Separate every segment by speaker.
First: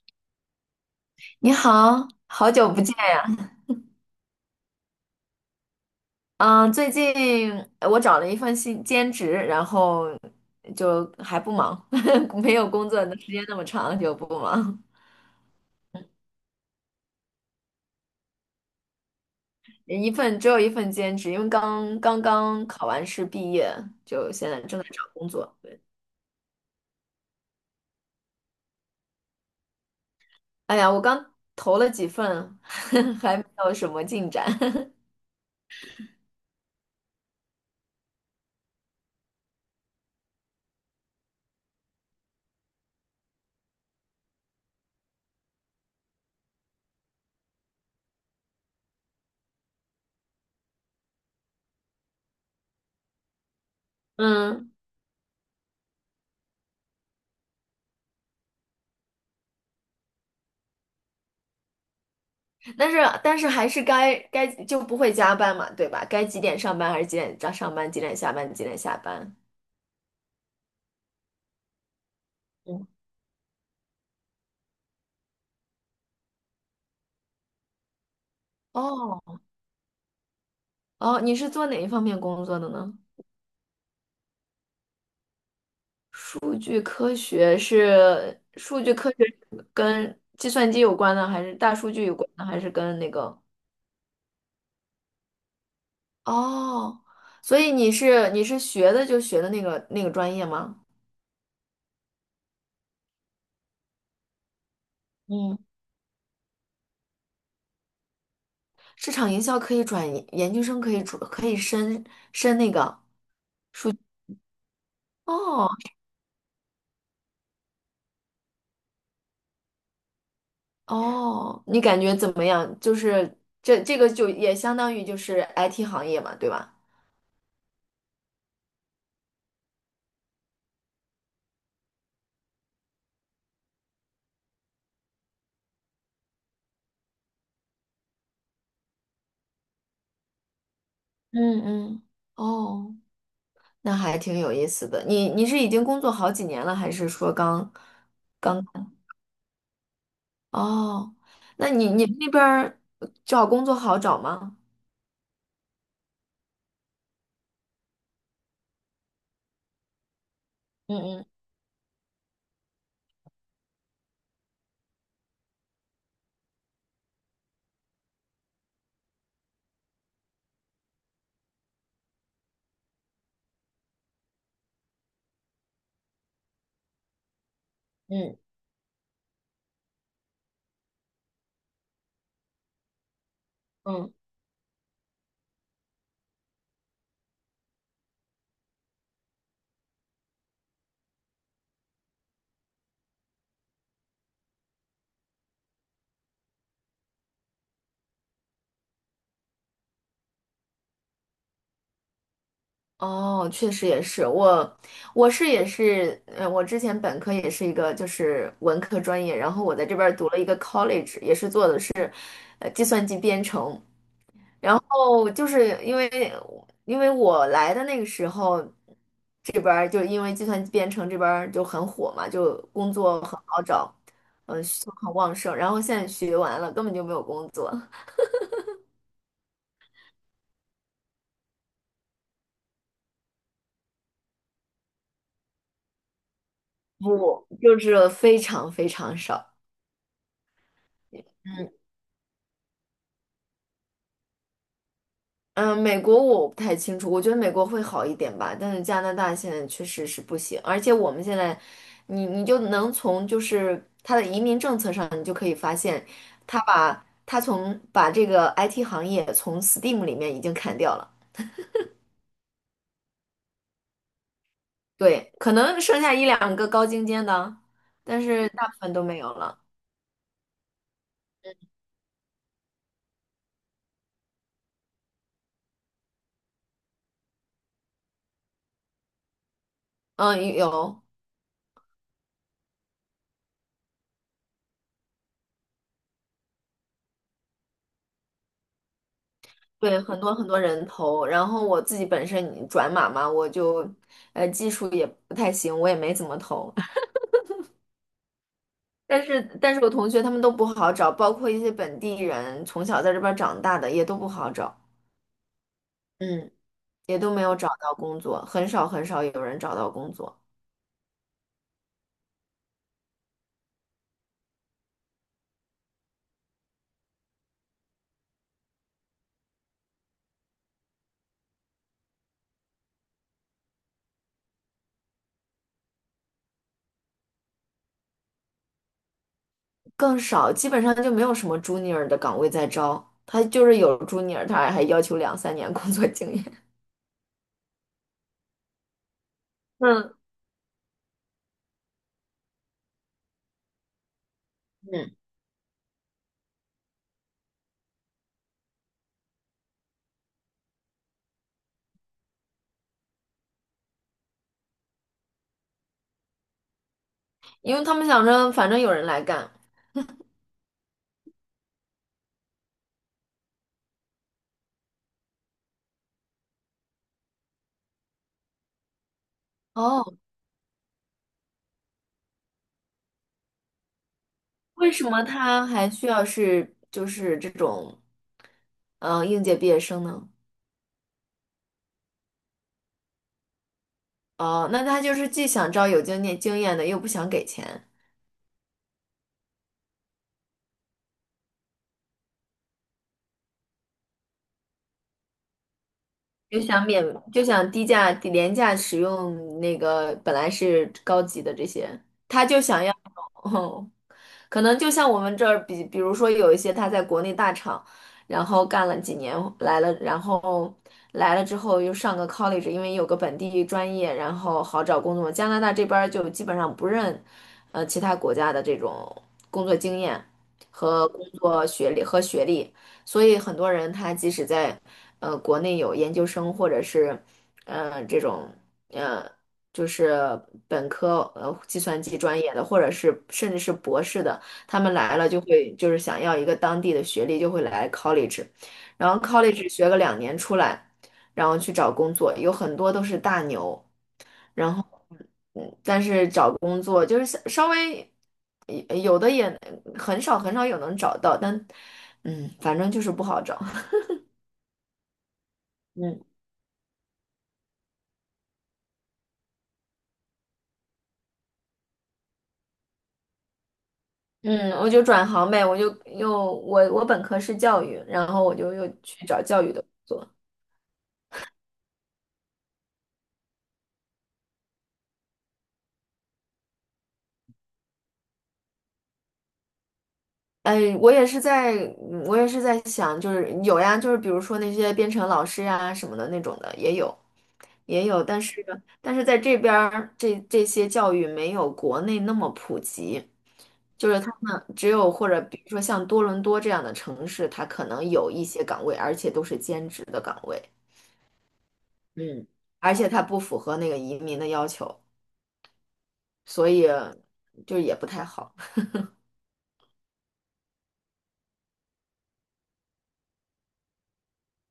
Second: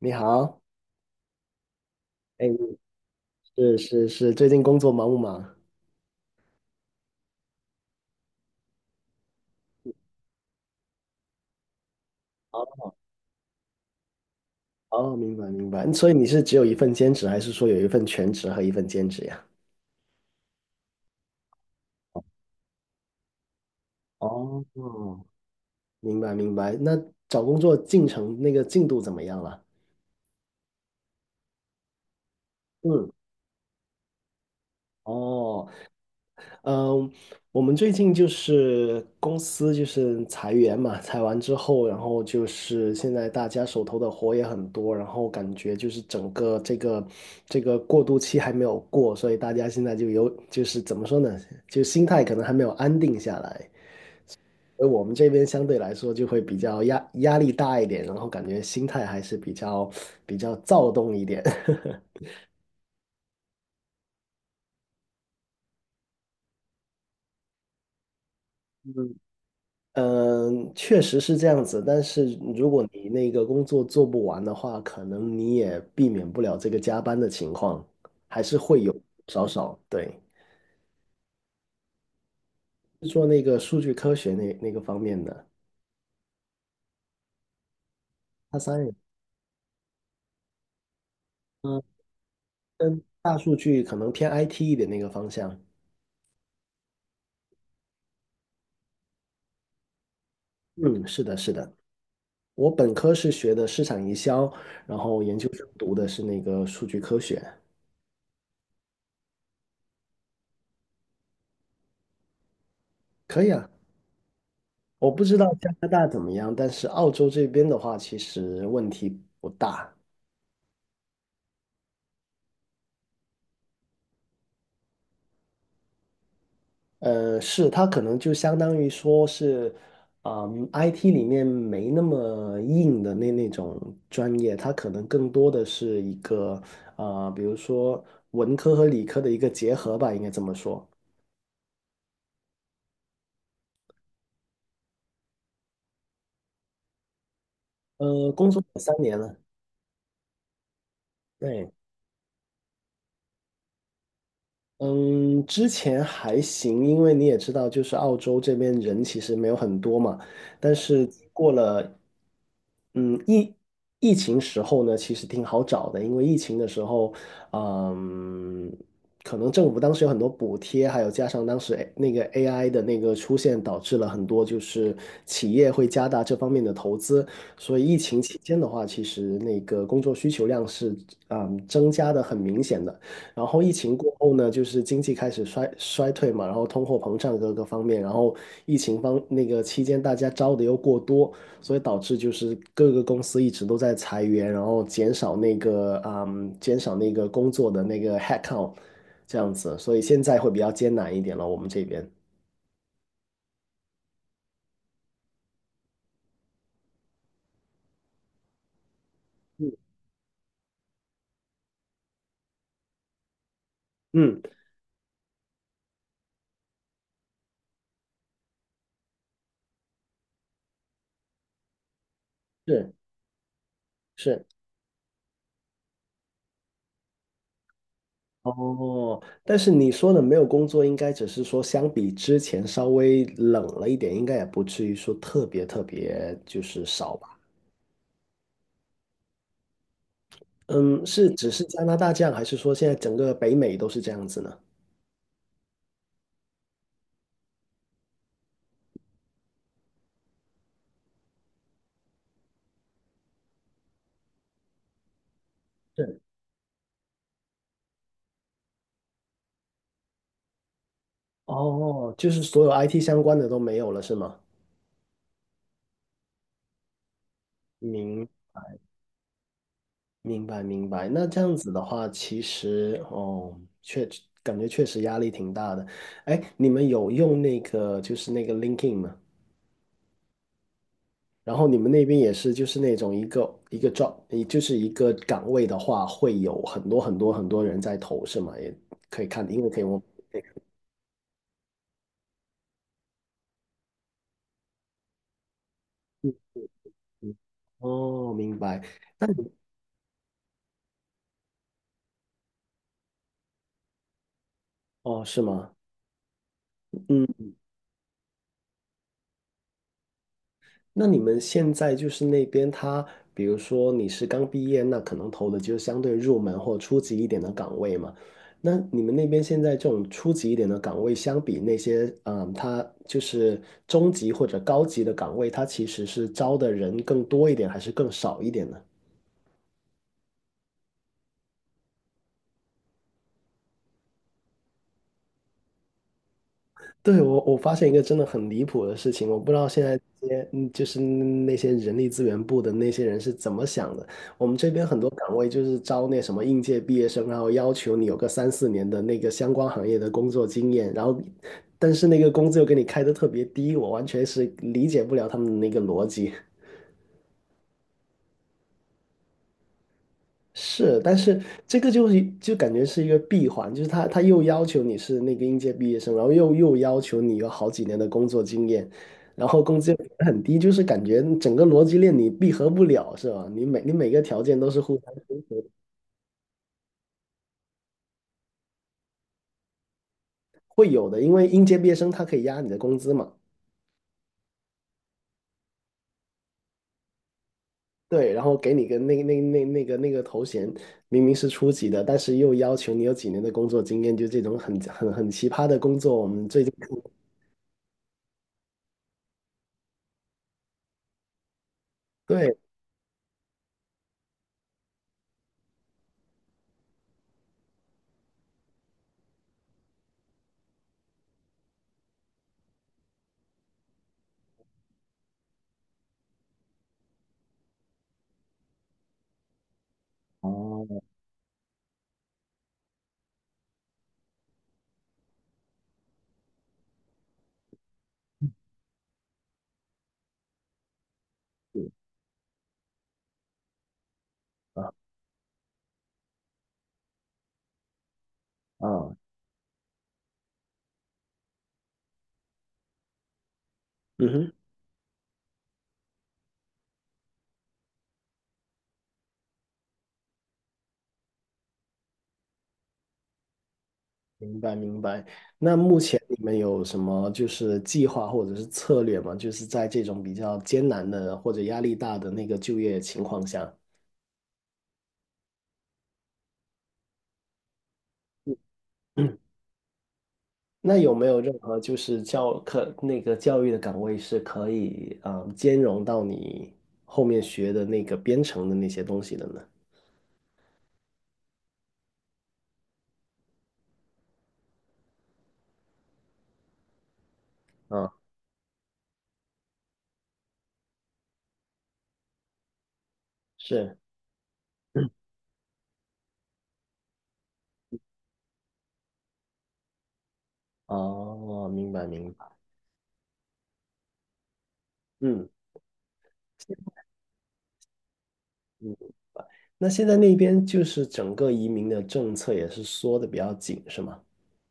Speaker 1: 你好，
Speaker 2: 你好，
Speaker 1: 哎，
Speaker 2: 好久不见。
Speaker 1: 是是是，最近工作忙不忙？
Speaker 2: 嗯，最近我找了一份新兼职，然后就还不忙，没有工作的时间那么长，就不忙。
Speaker 1: 哦，明白明白。所以你是只有一份兼职，还是说有一份全职和一份兼职呀？
Speaker 2: 只有一份兼职，因为刚考完试毕业，就现在
Speaker 1: 哦，
Speaker 2: 正在找工作。
Speaker 1: 明白明白。那找工作进程那个进度怎么样了？
Speaker 2: 哎呀，我刚投了几份，
Speaker 1: 嗯，
Speaker 2: 还没有什么进展。
Speaker 1: 哦嗯，我们最近就是公司就是裁员嘛，裁完之后，然后就是现在大家手头的活也很多，然后感觉就是整个这个过渡期还没有过，所以大家现在就是怎么说呢，就心态可能还没有安定下来，
Speaker 2: 嗯，
Speaker 1: 而我们这边相对来说就会比较压力大一点，然后感觉心态还是比较躁动一点。
Speaker 2: 但是但是还是该就不会加班嘛，对吧？该几点上班，还是几点上班，几点下班？
Speaker 1: 嗯，确实是这样子，但是如果
Speaker 2: 嗯。
Speaker 1: 你那个工作做不完的话，可能你也避免不了这个加班的情况，还是会有
Speaker 2: 哦，
Speaker 1: 少。对，
Speaker 2: 哦，你是做哪一方面工作的呢？
Speaker 1: 做那个数据科学那个方面的，
Speaker 2: 数据科学是
Speaker 1: 它
Speaker 2: 数
Speaker 1: 三
Speaker 2: 据
Speaker 1: 也，
Speaker 2: 科学是跟计算机有关的，还是大
Speaker 1: 嗯，
Speaker 2: 数据有关的，还是跟
Speaker 1: 跟
Speaker 2: 那
Speaker 1: 大
Speaker 2: 个？
Speaker 1: 数据可能偏 IT 一点那个方向。
Speaker 2: 哦，所以你是学的那个专业吗？
Speaker 1: 嗯，是的，是的，我本科是学的市场营销，然后研究
Speaker 2: 嗯，
Speaker 1: 生读的是那个数据科学。
Speaker 2: 市场营销可以转研究生，可以升那个。
Speaker 1: 可以啊，我不知道
Speaker 2: 哦
Speaker 1: 加拿大怎么样，但是澳洲这边的话，其实问题不大。
Speaker 2: 哦，你感觉怎么样？就是这个就也相当于就是 IT 行业嘛，对吧？
Speaker 1: 是，它可能就相当于说是，嗯，IT 里面没那么硬的那种专业，它可能更多的是一个，比如说文科和理科的一个结合吧，应该这么说。
Speaker 2: 嗯嗯，哦。那还挺有意思的。你是已经工作好几年了，还是说刚
Speaker 1: 工作
Speaker 2: 刚？
Speaker 1: 了3年了，
Speaker 2: 哦，那
Speaker 1: 对，
Speaker 2: 你们那边儿找工作好找吗？
Speaker 1: 嗯，之前还行，因为你也知道，就是澳洲这边人其实没有很多嘛。但
Speaker 2: 嗯
Speaker 1: 是
Speaker 2: 嗯
Speaker 1: 过了，嗯，疫情时候呢，其实挺好找的，因为疫情的时候，嗯，可能政府当时有很多补贴，还有加上当时 AI 的那个出现，导致了很多就是企业会加大这方面的投资。所以疫情
Speaker 2: 嗯
Speaker 1: 期间的话，其实那个工作需求量是增加的很明显的。然后疫情
Speaker 2: 嗯，
Speaker 1: 过后呢，就是经济开始衰退嘛，然后通货膨胀各个方面，然后疫情方那个期间大家招的又过多，所以导致就是各个公司一直都在裁员，然后减少那个工作的那个 headcount 这样子，所以现在会比较艰难一点了，我们这边。
Speaker 2: 哦，确实也是，我是也是，我之前本科也是一个就是文科专业，然后
Speaker 1: 嗯
Speaker 2: 我在这边儿读了一个 college，也是做的是，计算机编程。
Speaker 1: 嗯，
Speaker 2: 然后就是因为我来的那个时候，这边儿就是因为计算机编程这边儿就很火嘛，就
Speaker 1: 是
Speaker 2: 工作很好找，
Speaker 1: 是。
Speaker 2: 嗯，需求很旺盛。然后现在学完了，根本就没有工作，
Speaker 1: 哦，但是你说的没有工作，应该只是说相比之前稍微冷了一点，应该也不至于说特别特别就是少吧。
Speaker 2: 不，就是非常非常少。
Speaker 1: 嗯，是只是加拿大这样，还是说现在整个北美都是这样子呢？
Speaker 2: 嗯，美国我不太清楚，我觉得美国会好一点吧，但是加拿大现在确实是不行，而且我们现在，你就能从就是他的移民政策上，你就可以发现，
Speaker 1: 是，
Speaker 2: 他把他从把这个 IT 行业从 STEAM 里面已经砍掉了，
Speaker 1: 哦，就是所有 IT 相关的都没有了，是吗？
Speaker 2: 对，可能剩下一两个高精尖的，但
Speaker 1: 明
Speaker 2: 是大部分都没有了。
Speaker 1: 明白明白。那这样子的话，其实哦，确感觉确实压力挺大的。哎，你们有用那个 LinkedIn 吗？
Speaker 2: 嗯，有，
Speaker 1: 然后你们那边也是就是那种一个一个 job，也就是一个岗位的话，会有很多很多很多人在投，是吗？也可以看，因为可以
Speaker 2: 对，
Speaker 1: 我。
Speaker 2: 很多很多人投，然后我自己本身转码嘛，我就技术也不太行，我也没怎
Speaker 1: 嗯
Speaker 2: 么投。
Speaker 1: 嗯哦，明白。
Speaker 2: 但是我同学他们都不好找，包括一些本地人从小在这边儿长大的也都不好找，
Speaker 1: 哦，是吗？
Speaker 2: 嗯，也都没
Speaker 1: 嗯，
Speaker 2: 有找到工作，很少很少有人找到工作，
Speaker 1: 那你们现在就是那边他，比如说你是刚毕业，那可能投的就是相对入门或初级一点的岗位嘛。那你们那边现在这种初级一点的岗位，相比那些他就是中级或者高级的岗位，他其实是招的人更多一点，还是更少一点呢？
Speaker 2: 更少，基本上就没有什么 junior 的岗位在招，他就是有 junior，他还要求2、3年工作经验。
Speaker 1: 对，我发现一个真的很离谱的事情，我不知道 现在
Speaker 2: 嗯
Speaker 1: 这些就是那些人力资源部的那些人是怎么想的。我们这边很多
Speaker 2: 嗯，
Speaker 1: 岗位就是招那什么应届毕业生，然后要求你有个3、4年的那个相关行业的工作经验，然后但是那个工资又给你开的特别低，我完全是理解不了他们的那个逻辑。
Speaker 2: 因为他们想着反正有人来干。
Speaker 1: 是，但是这个就是感觉是一个闭环，就是他又要求你是那个应届毕业生，然后又要求你有好几年的工作经验，然后工资又
Speaker 2: 哦，
Speaker 1: 很低，就是感觉整个逻辑链你闭合不了，是吧？你每个条件都是
Speaker 2: 为
Speaker 1: 互
Speaker 2: 什
Speaker 1: 相
Speaker 2: 么他还需要是就是这种，嗯、应届毕业生呢？
Speaker 1: 会有的，因为应届毕业生他可以压你的工资嘛，
Speaker 2: 哦，那他就是既想招有经验的，又不想给钱。
Speaker 1: 对，然后给你个那个头衔，明明是初级的，但是又要求你有几年的工作经验，就这种很很很奇葩的工作，我们
Speaker 2: 就
Speaker 1: 最近
Speaker 2: 想免，就想低廉价使用那个本来是高级的这些，他
Speaker 1: 对，
Speaker 2: 就想要。哦，可能就像我们这儿比如说有一些他在国内大厂，然后干了几年来了，然后来了之后又上个 college，因为有个本地专业，然后好找工作。加拿大这边儿就基本上不认，其他国家的这种工作经验
Speaker 1: 哦，
Speaker 2: 和工作学历和学历，所以很多人他即使在国内有研究生，或者是这种呃。就是本科计算
Speaker 1: 是
Speaker 2: 机专业的，或者是甚至是博士的，他
Speaker 1: 啊
Speaker 2: 们来了就是想要一个当地的学历，就会来 college，然
Speaker 1: 啊，
Speaker 2: 后 college 学个2年出来，然后去找工作，有很多都是大牛，
Speaker 1: 嗯哼。
Speaker 2: 然后但是找工作就是稍微有的也很少很少有能找到，但反正就是不好找。
Speaker 1: 明白明白。那目前
Speaker 2: 嗯
Speaker 1: 你们有什么就是计划或者是策略吗？就是在这种比较艰难的或者压力大的那个就业情况下，
Speaker 2: 嗯，我就转行呗，我就又我我本科是教育，然后我就又 去
Speaker 1: 嗯
Speaker 2: 找教育的工作。
Speaker 1: 那有没有任何就是教课那个教育的岗位是可以兼容到你后面学的那个编程的那些东西的呢？
Speaker 2: 哎，我也是在想，就是有呀，就是比如说那些编程老师呀什么的那种的也有，也
Speaker 1: 啊，
Speaker 2: 有，但是在这边儿这些教育没有国内那么普及，
Speaker 1: 是
Speaker 2: 就是他们或者比如说像多伦多这样的城市，它可能有一些岗位，而且都是兼职的岗位，
Speaker 1: 哦，明白明
Speaker 2: 嗯，
Speaker 1: 白。
Speaker 2: 而且它不符合那个移民的要求，
Speaker 1: 嗯
Speaker 2: 所以就也不太好。
Speaker 1: 嗯，那现在那边就是整个移民的政策也是缩的比较紧，是吗？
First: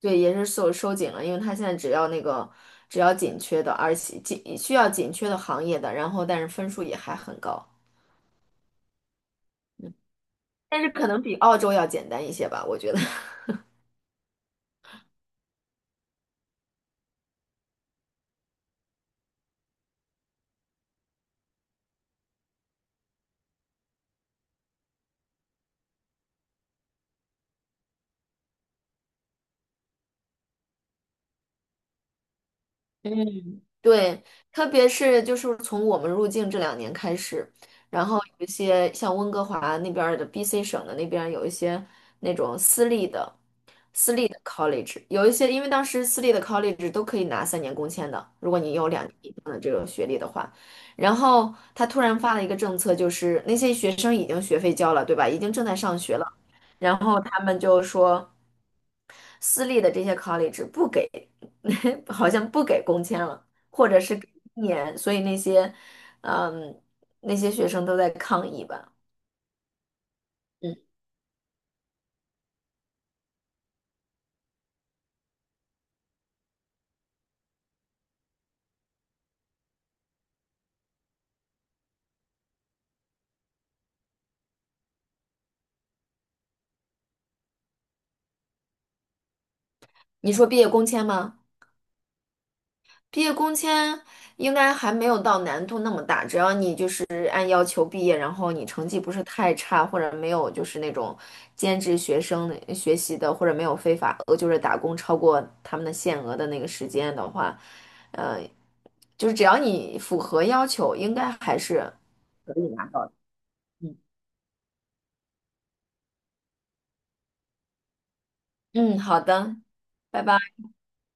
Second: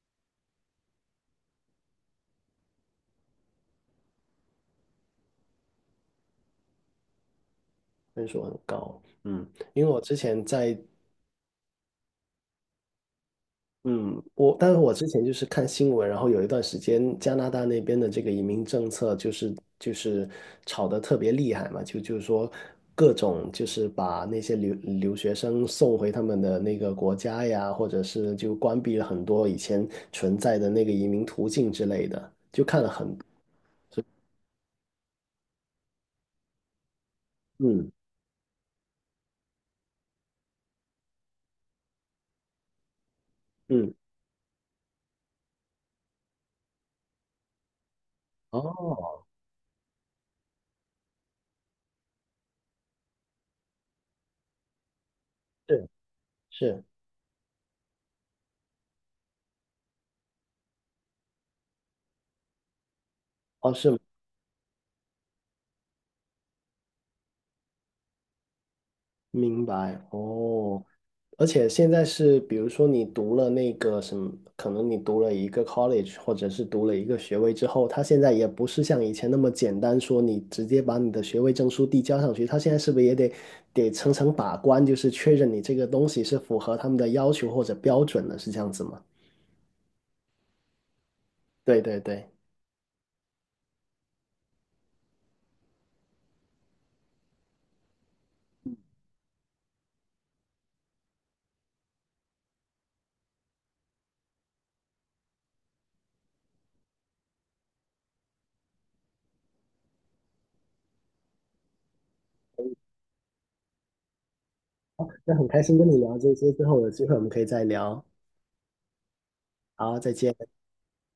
Speaker 2: 对，也是收紧了，因为它现在只要紧缺的，而且紧需要紧缺的行业的，然后但是分数也还很高，
Speaker 1: 分数很高，嗯，因为我之前在，
Speaker 2: 但是可能比澳洲要简单一些吧，我觉得。
Speaker 1: 嗯，我，但是我之前就是看新闻，然后有一段时间加拿大那边的这个移民政策就是吵得特别厉害嘛，就是说各种就是把那些留学生送回他们的那个国家呀，或者是就关闭了很多以前存在的那个移民途径之类的，就看了很，
Speaker 2: 嗯，对，特别是就是从我们入境这两年开始，
Speaker 1: 嗯
Speaker 2: 然后有一些像温哥华那边儿的 BC 省的那边儿有一些那种私立的
Speaker 1: 嗯，
Speaker 2: 私立的 college，有一些因为当时私立的 college 都可以拿3年工签的，如果你有两
Speaker 1: 哦，
Speaker 2: 年。然后他突然发了一个政策，就是那些学生已经学费交了，对吧？已经正在
Speaker 1: 是
Speaker 2: 上学了，
Speaker 1: 是，
Speaker 2: 然后他们就说私立的这些 college 不给。好像不给工签了，
Speaker 1: 哦
Speaker 2: 或
Speaker 1: 是。
Speaker 2: 者是给1年，所以嗯，那些学生都在抗议吧。
Speaker 1: 明白
Speaker 2: 嗯，
Speaker 1: 哦，而且现在是，比如说你读了那个什么，可能你读了一个 college，或者是读了一个学位之后，他现在也不是像以前那么简单，说你直接把你的学位证书递交上去，他现在是不是也得层层把关，就是确认你这个东西是符合他们的要求或者标准的，是这样子吗？
Speaker 2: 你说毕业工签吗？
Speaker 1: 对对对，
Speaker 2: 毕业工签应该还没有到难度那么大，只要你就是按要求毕业，然后你成绩不是太差，或者没有就是那种兼职学生的学习的，或者没有非法就是打工超过他们的限额的那个时间的话，呃，就是只要你符合要求，应该还是可以拿到的。
Speaker 1: 那很开心跟你聊这些之后，有机会我们可以再聊。
Speaker 2: 嗯，好的，
Speaker 1: 好，再
Speaker 2: 拜
Speaker 1: 见。
Speaker 2: 拜。